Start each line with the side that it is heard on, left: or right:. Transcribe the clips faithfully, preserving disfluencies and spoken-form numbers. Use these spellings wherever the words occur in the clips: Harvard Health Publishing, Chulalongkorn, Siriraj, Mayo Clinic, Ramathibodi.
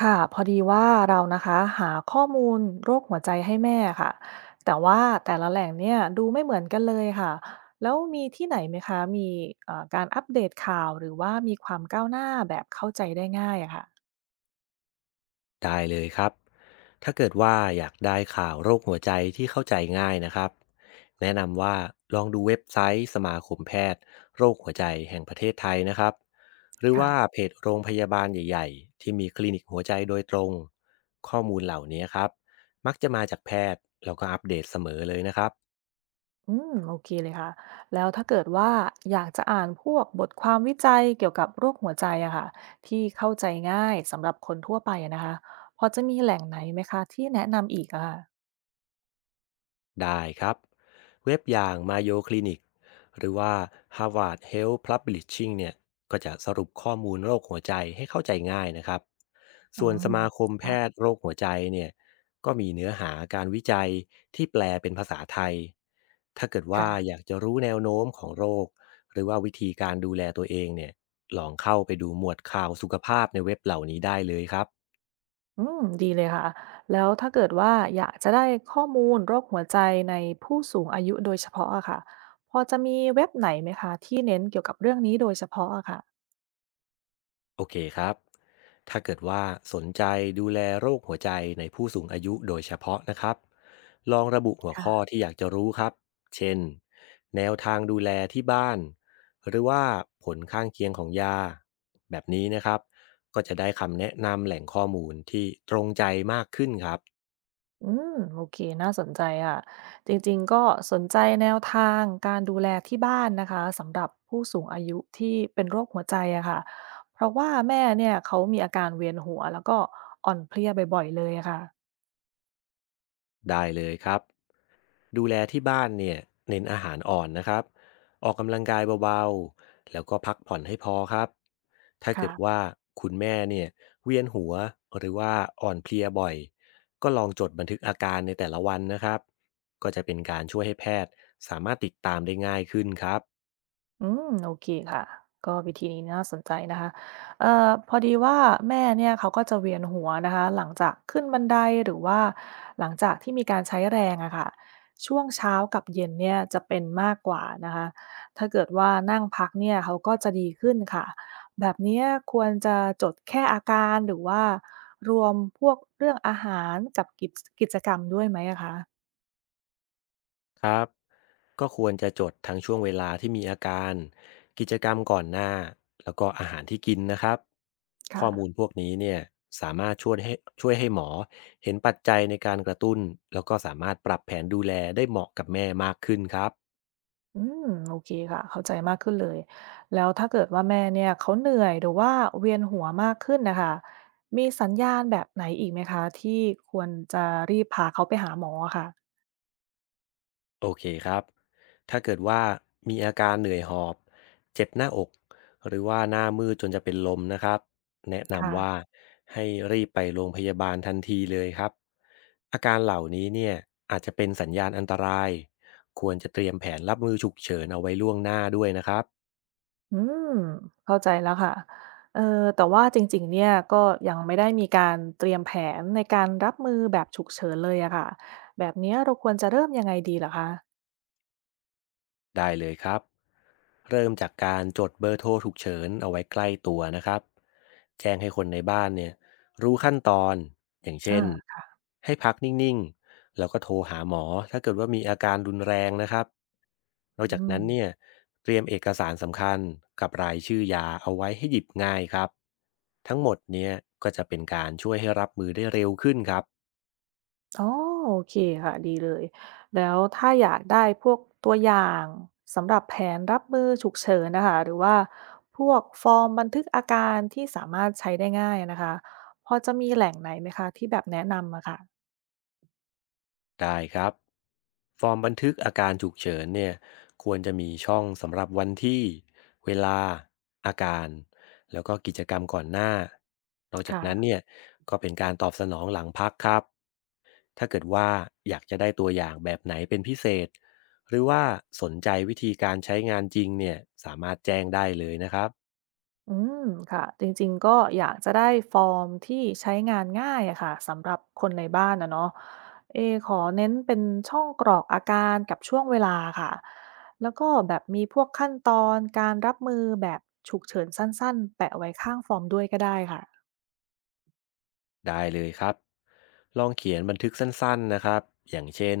right: ค่ะพอดีว่าเรานะคะหาข้อมูลโรคหัวใจให้แม่ค่ะแต่ว่าแต่ละแหล่งเนี่ยดูไม่เหมือนกันเลยค่ะแล้วมีที่ไหนไหมคะมีเอ่อการอัปเดตข่าวหรือว่ามีความก้าวหน้าแบบเข้าใจได้ง่ายอะค่ะ
left: ได้เลยครับ ถ้าเกิดว่าอยากได้ข่าวโรคหัวใจที่เข้าใจง่ายนะครับ แนะนำว่าลองดูเว็บไซต์สมาคมแพทย์โรคหัวใจแห่งประเทศไทยนะครับหรือ
right: ค่ะ
left: ว่าเพจโรงพยาบาลใหญ่ๆที่มีคลินิกหัวใจโดยตรงข้อมูลเหล่านี้ครับมักจะมาจากแพทย์แล้วก็อัปเดตเสมอเลยนะครับ
right: อืมโอเคเลยค่ะแล้วถ้าเกิดว่าอยากจะอ่านพวกบทความวิจัยเกี่ยวกับโรคหัวใจอะค่ะที่เข้าใจง่ายสำหรับคนทั่วไปอะนะคะพอจะมีแหล่งไหนไหมคะที่แนะนำอีกอะค่ะ
left: ได้ครับเว็บอย่าง Mayo Clinic หรือว่า Harvard Health Publishing เนี่ยก็จะสรุปข้อมูลโรคหัวใจให้เข้าใจง่ายนะครับ
right: อื
left: ส่วน
right: ม
left: สมาคมแพ
right: ค่ะ
left: ทย์โรคหัวใจเนี่ยก็มีเนื้อหาการวิจัยที่แปลเป็นภาษาไทยถ้าเกิดว่า
right: ค่ะ
left: อยากจะรู้แนวโน้มของโรคหรือว่าวิธีการดูแลตัวเองเนี่ยลองเข้าไปดูหมวดข่าวสุขภาพในเว็บเหล่านี้ได้เลยครับ
right: อืมดีเลยค่ะแล้วถ้าเกิดว่าอยากจะได้ข้อมูลโรคหัวใจในผู้สูงอายุโดยเฉพาะอะค่ะพอจะมีเว็บไหนไหมคะที่เน้นเกี่ยวกับเรื่องนี้โดยเฉพาะอะค่ะ
left: โอเคครับ ถ้าเกิดว่าสนใจดูแลโรคหัวใจในผู้สูงอายุโดยเฉพาะนะครับ ลองระบุหัวข้อ
right: ค่ะ
left: ที่อยากจะรู้ครับ เช่น แนวทางดูแลที่บ้าน หรือว่าผลข้างเคียงของยา แบบนี้นะครับ ก็จะได้คำแนะนำแหล่งข้อมูลที่ตรงใจมากขึ้นครับ
right: อืมโอเคน่าสนใจค่ะจริงๆก็สนใจแนวทางการดูแลที่บ้านนะคะสำหรับผู้สูงอายุที่เป็นโรคหัวใจอะค่ะเพราะว่าแม่เนี่ยเขามีอาการเวียนหัวแล้วก็อ่อนเพลียบ่อยๆเลยอะค่ะ
left: ได้เลยครับ ดูแลที่บ้านเนี่ยเน้นอาหารอ่อนนะครับออกกำลังกายเบาๆแล้วก็พักผ่อนให้พอครับถ้าเกิดว่า
right: ค่ะ
left: คุณแม่เนี่ยเวียนหัวหรือว่าอ่อนเพลียบ่อยก็ลองจดบันทึกอาการในแต่ละวันนะครับก็จะเป็นการช่วยให้แพทย์สามารถติดตามได้ง่ายขึ้นครับ
right: อืมโอเคค่ะก็วิธีนี้น่าสนใจนะคะเอ่อพอดีว่าแม่เนี่ยเขาก็จะเวียนหัวนะคะหลังจากขึ้นบันไดหรือว่าหลังจากที่มีการใช้แรงอะค่ะช่วงเช้ากับเย็นเนี่ยจะเป็นมากกว่านะคะถ้าเกิดว่านั่งพักเนี่ยเขาก็จะดีขึ้นค่ะแบบเนี้ยควรจะจดแค่อาการหรือว่ารวมพวกเรื่องอาหารกับกิจกิจกรรมด้วยไหมอะคะ
left: ครับ ก็ควรจะจดทั้งช่วงเวลาที่มีอาการกิจกรรมก่อนหน้าแล้วก็อาหารที่กินนะครับข้
right: ค่ะ
left: อมูลพวกนี้เนี่ยสามารถช่วยให้ช่วยให้หมอเห็นปัจจัยในการกระตุ้นแล้วก็สามารถปรับแผนดูแลได้เหมาะกับแม่มากขึ้นครับ
right: อืมโอเคค่ะเข้าใจมากขึ้นเลยแล้วถ้าเกิดว่าแม่เนี่ยเขาเหนื่อยหรือว่าเวียนหัวมากขึ้นนะคะมีสัญญาณแบบไหนอีกไหมคะที่ควรจะรีบพาเขาไปหาหมออะค่ะ
left: โอเคครับ ถ้าเกิดว่ามีอาการเหนื่อยหอบ เจ็บหน้าอกหรือว่าหน้ามืดจนจะเป็นลมนะครับ แนะนำว่า
right: ค่ะ
left: ให้รีบไปโรงพยาบาลทันทีเลยครับ อาการเหล่านี้เนี่ยอาจจะเป็นสัญญาณอันตราย ควรจะเตรียมแผนรับมือฉุกเฉินเอาไว้ล่วงหน้าด้วยนะครับ
right: อืมเข้าใจแล้วค่ะเออแต่ว่าจริงๆเนี่ยก็ยังไม่ได้มีการเตรียมแผนในการรับมือแบบฉุกเฉินเลยอะค่ะแบบเนี้ยเราควรจะเริ่มยังไงดีเหรอคะ
left: ได้เลยครับเริ่มจากการจดเบอร์โทรฉุกเฉินเอาไว้ใกล้ตัวนะครับแจ้งให้คนในบ้านเนี่ยรู้ขั้นตอนอย่างเช่
right: อา
left: นให้พักนิ่งๆแล้วก็โทรหาหมอถ้าเกิดว่ามีอาการรุนแรงนะครับนอก
right: อื
left: จาก
right: ม
left: นั้นเนี่ยเตรียมเอกสารสำคัญกับรายชื่อยาเอาไว้ให้หยิบง่ายครับทั้งหมดเนี่ยก็จะเป็นการช่วยให้รับมือได้เร็วขึ้นครับ
right: อ๋อโอเคค่ะดีเลยแล้วถ้าอยากได้พวกตัวอย่างสำหรับแผนรับมือฉุกเฉินนะคะหรือว่าพวกฟอร์มบันทึกอาการที่สามารถใช้ได้ง่ายนะคะพอจะมีแหล่งไหนไหมคะที่แบบแนะนำอะค่ะ
left: ได้ครับฟอร์มบันทึกอาการฉุกเฉินเนี่ยควรจะมีช่องสำหรับวันที่เวลาอาการแล้วก็กิจกรรมก่อนหน้านอกจากนั้นเนี่
right: ค่ะ
left: ยก็เป็นการตอบสนองหลังพักครับถ้าเกิดว่าอยากจะได้ตัวอย่างแบบไหนเป็นพิเศษหรือว่าสนใจวิธีการใช้งานจริงเนี่ยสามารถแจ้งได้เลยนะครับ
right: อืมค่ะจริงๆก็อยากจะได้ฟอร์มที่ใช้งานง่ายอะค่ะสำหรับคนในบ้านนะเนาะเอขอเน้นเป็นช่องกรอกอาการกับช่วงเวลาค่ะแล้วก็แบบมีพวกขั้นตอนการรับมือแบบฉุกเฉินสั้นๆแปะไว้ข้างฟอร์มด้วยก็ได้ค่ะ
left: ได้เลยครับลองเขียนบันทึกสั้นๆนะครับอย่างเช่น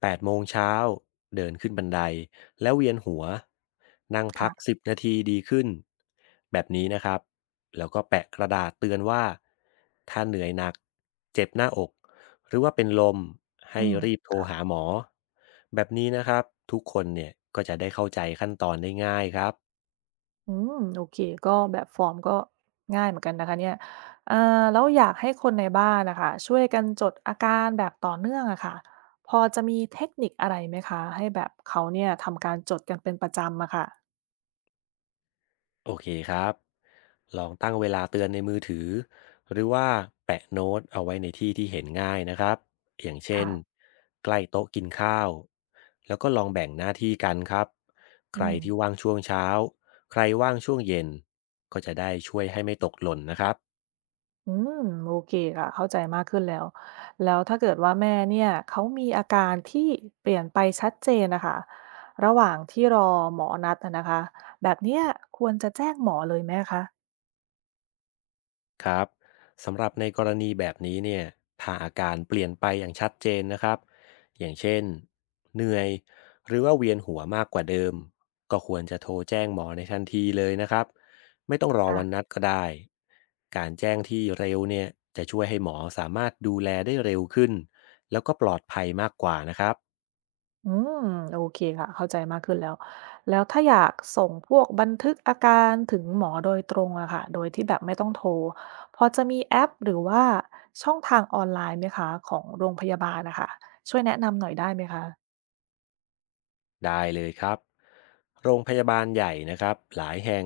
left: แปดโมงเช้าเดินขึ้นบันไดแล้วเวียนหัวนั่งพัก
right: ค่ะ
left: สิบนาทีดีขึ้นแบบนี้นะครับแล้วก็แปะกระดาษเตือนว่าถ้าเหนื่อยหนักเจ็บหน้าอกหรือว่าเป็นลมให้
right: อืม
left: รีบโทรหาหมอแบบนี้นะครับทุกคนเนี่ยก็จะได้เข้าใจขั้นตอนได้ง่ายครับ
right: อืมโอเคก็แบบฟอร์มก็ง่ายเหมือนกันนะคะเนี่ยเอ่อแล้วอยากให้คนในบ้านนะคะช่วยกันจดอาการแบบต่อเนื่องอะค่ะพอจะมีเทคนิคอะไรไหมคะให้แบบเขาเนี่ยทำการจดกันเป็นประจำอะค่ะ
left: โอเคครับ ลองตั้งเวลาเตือนในมือถือ หรือว่าแปะโน้ตเอาไว้ในที่ที่เห็นง่ายนะครับ อย่างเช่น
right: ค่ะ
left: ใกล้โต๊ะกินข้าว แล้วก็ลองแบ่งหน้าที่กันครับใค
right: อื
left: ร
right: ม
left: ที่ว่างช่วงเช้า ใครว่างช่วงเย็น ก็จะได้ช่วยให้ไม่ตกหล่นนะครับ
right: อืมโอเคค่ะเข้าใจมากขึ้นแล้วแล้วถ้าเกิดว่าแม่เนี่ยเขามีอาการที่เปลี่ยนไปชัดเจนนะคะระหว่างที่รอหมอนัดอะนะคะแบบเนี้ยควรจะแจ้งหมอเลยไหมคะ
left: ครับสำหรับในกรณีแบบนี้เนี่ยถ้าอาการเปลี่ยนไปอย่างชัดเจนนะครับอย่างเช่นเหนื่อยหรือว่าเวียนหัวมากกว่าเดิมก็ควรจะโทรแจ้งหมอในทันทีเลยนะครับไม่ต้องรอวัน
right: ค่ะ
left: นัดก็ได้การแจ้งที่เร็วเนี่ยจะช่วยให้หมอสามารถดูแลได้เร็วขึ้นแล้วก็ปลอดภัยมากกว่านะครับ
right: อืมโอเคค่ะเข้าใจมากขึ้นแล้วแล้วถ้าอยากส่งพวกบันทึกอาการถึงหมอโดยตรงอะค่ะโดยที่แบบไม่ต้องโทรพอจะมีแอปหรือว่าช่องทางออนไลน์ไหมคะของโรงพยาบาลนะคะช่วยแนะนำหน่อยได้ไหมคะ
left: ได้เลยครับโรงพยาบาลใหญ่นะครับหลายแห่ง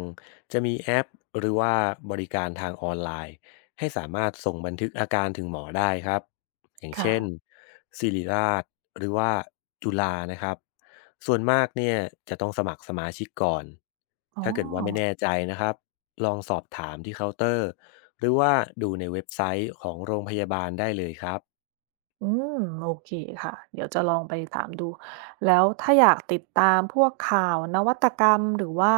left: จะมีแอปหรือว่าบริการทางออนไลน์ให้สามารถส่งบันทึกอาการถึงหมอได้ครับอย่างเช่น
right: ค่ะ
left: ศิริราชหรือว่าจุฬานะครับส่วนมากเนี่ยจะต้องสมัครสมาชิกก่อน
right: อ๋อ
left: ถ้าเกิดว่าไม่แน่ใจนะครับลองสอบถามที่เคาน์เตอร์หรือว่าดูในเว็บไซต์ของโรงพยาบาลได้เลยครับ
right: อืมโอเคค่ะเดี๋ยวจะลองไปถามดูแล้วถ้าอยากติดตามพวกข่าวนวัตกรรมหรือว่า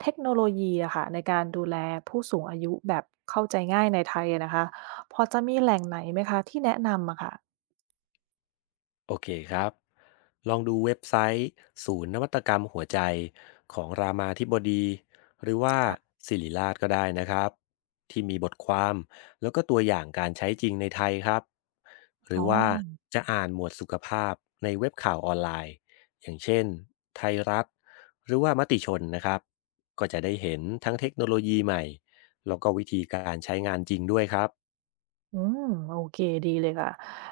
right: เทคโนโลยีอะค่ะในการดูแลผู้สูงอายุแบบเข้าใจง่ายในไทยอะนะคะพอจะมีแหล่งไหนไหมคะที่แนะนำอะค่ะ
left: โอเคครับ ลองดูเว็บไซต์ศูนย์นวัตกรรมหัวใจของรามาธิบดีหรือว่า
right: ค่ะ
left: ศิริราชก็ได้นะครับที่มีบทความแล้วก็ตัวอย่างการใช้จริงในไทยครับหรื
right: อ๋
left: อว่า
right: อ
left: จะอ่านหมวดสุขภาพในเว็บข่าวออนไลน์อย่างเช่นไทยรัฐหรือว่ามติชนนะครับก็จะได้เห็นทั้งเทคโนโลยีใหม่แล้วก็วิธีการใช้งานจริงด้วยครับ
right: อืมโอเคดีเลยค่ะ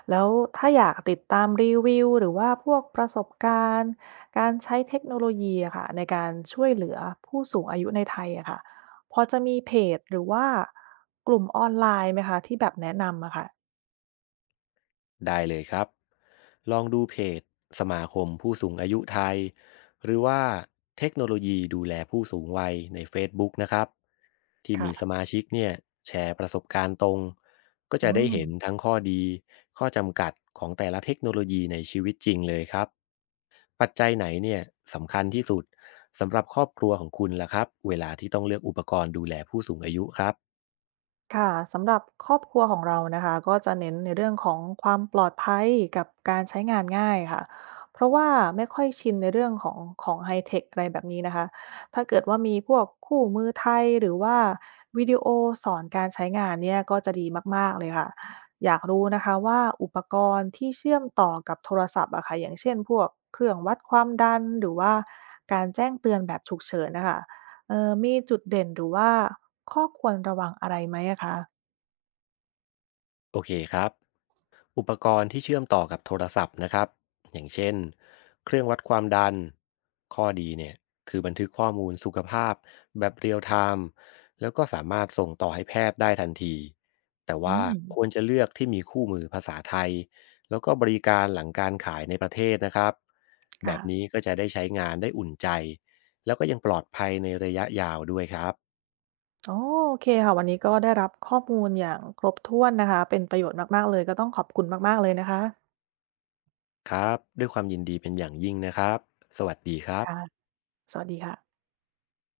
right: แล้วถ้าอยากติดตามรีวิวหรือว่าพวกประสบการณ์การใช้เทคโนโลยีอะค่ะในการช่วยเหลือผู้สูงอายุในไทยอะค่ะพอจะมีเพจหรือว่ากลุ่มออนไลน์ไหมคะที่แบบแนะนำอะค่ะ
left: ได้เลยครับลองดูเพจสมาคมผู้สูงอายุไทยหรือว่าเทคโนโลยีดูแลผู้สูงวัยใน Facebook นะครับ ที่มีส
right: ค่ะ
left: มาชิกเนี่ยแชร์ประสบการณ์ตรงก็
right: อื
left: จะได้
right: ม
left: เห็นทั้งข้อดี ข้อจำกัดของแต่ละเทคโนโลยีในชีวิตจริงเลยครับ ปัจจัยไหนเนี่ยสำคัญที่สุดสำหรับครอบครัวของคุณล่ะครับเวลาที่ต้องเลือกอุปกรณ์ดูแลผู้สูงอายุครับ
right: ค่ะสำหรับครอบครัวของเรานะคะก็จะเน้นในเรื่องของความปลอดภัยกับการใช้งานง่ายค่ะเพราะว่าไม่ค่อยชินในเรื่องของของไฮเทคอะไรแบบนี้นะคะถ้าเกิดว่ามีพวกคู่มือไทยหรือว่าวิดีโอสอนการใช้งานเนี่ยก็จะดีมากๆเลยค่ะอยากรู้นะคะว่าอุปกรณ์ที่เชื่อมต่อกับโทรศัพท์อะค่ะอย่างเช่นพวกเครื่องวัดความดันหรือว่าการแจ้งเตือนแบบฉุกเฉินนะคะ เอ่อมีจุดเด่นหรือว่าข้อควรระวังอะไรไหมอะคะ
left: โอเคครับ อุปกรณ์ที่เชื่อมต่อกับโทรศัพท์นะครับอย่างเช่นเครื่องวัดความดันข้อดีเนี่ยคือบันทึกข้อมูลสุขภาพแบบเรียลไทม์แล้วก็สามารถส่งต่อให้แพทย์ได้ทันทีแต่
right: อื
left: ว่า
right: ม
left: ควรจะเลือกที่มีคู่มือภาษาไทยแล้วก็บริการหลังการขายในประเทศนะครับแบ
right: ค่ะ
left: บนี้ก็จะได้ใช้งานได้อุ่นใจแล้วก็ยังปลอดภัยในระยะยาวด้วยครับ
right: อ๋อโอเคค่ะวันนี้ก็ได้รับข้อมูลอย่างครบถ้วนนะคะ เป็นประโยชน์มากๆเลยก็ต้องขอบคุณมากๆเลยนะคะ
left: ครับด้วยความยินดีเป็นอย่างยิ่งนะครับสวัสดีครับ
right: ค่ะสวัสดีค่ะ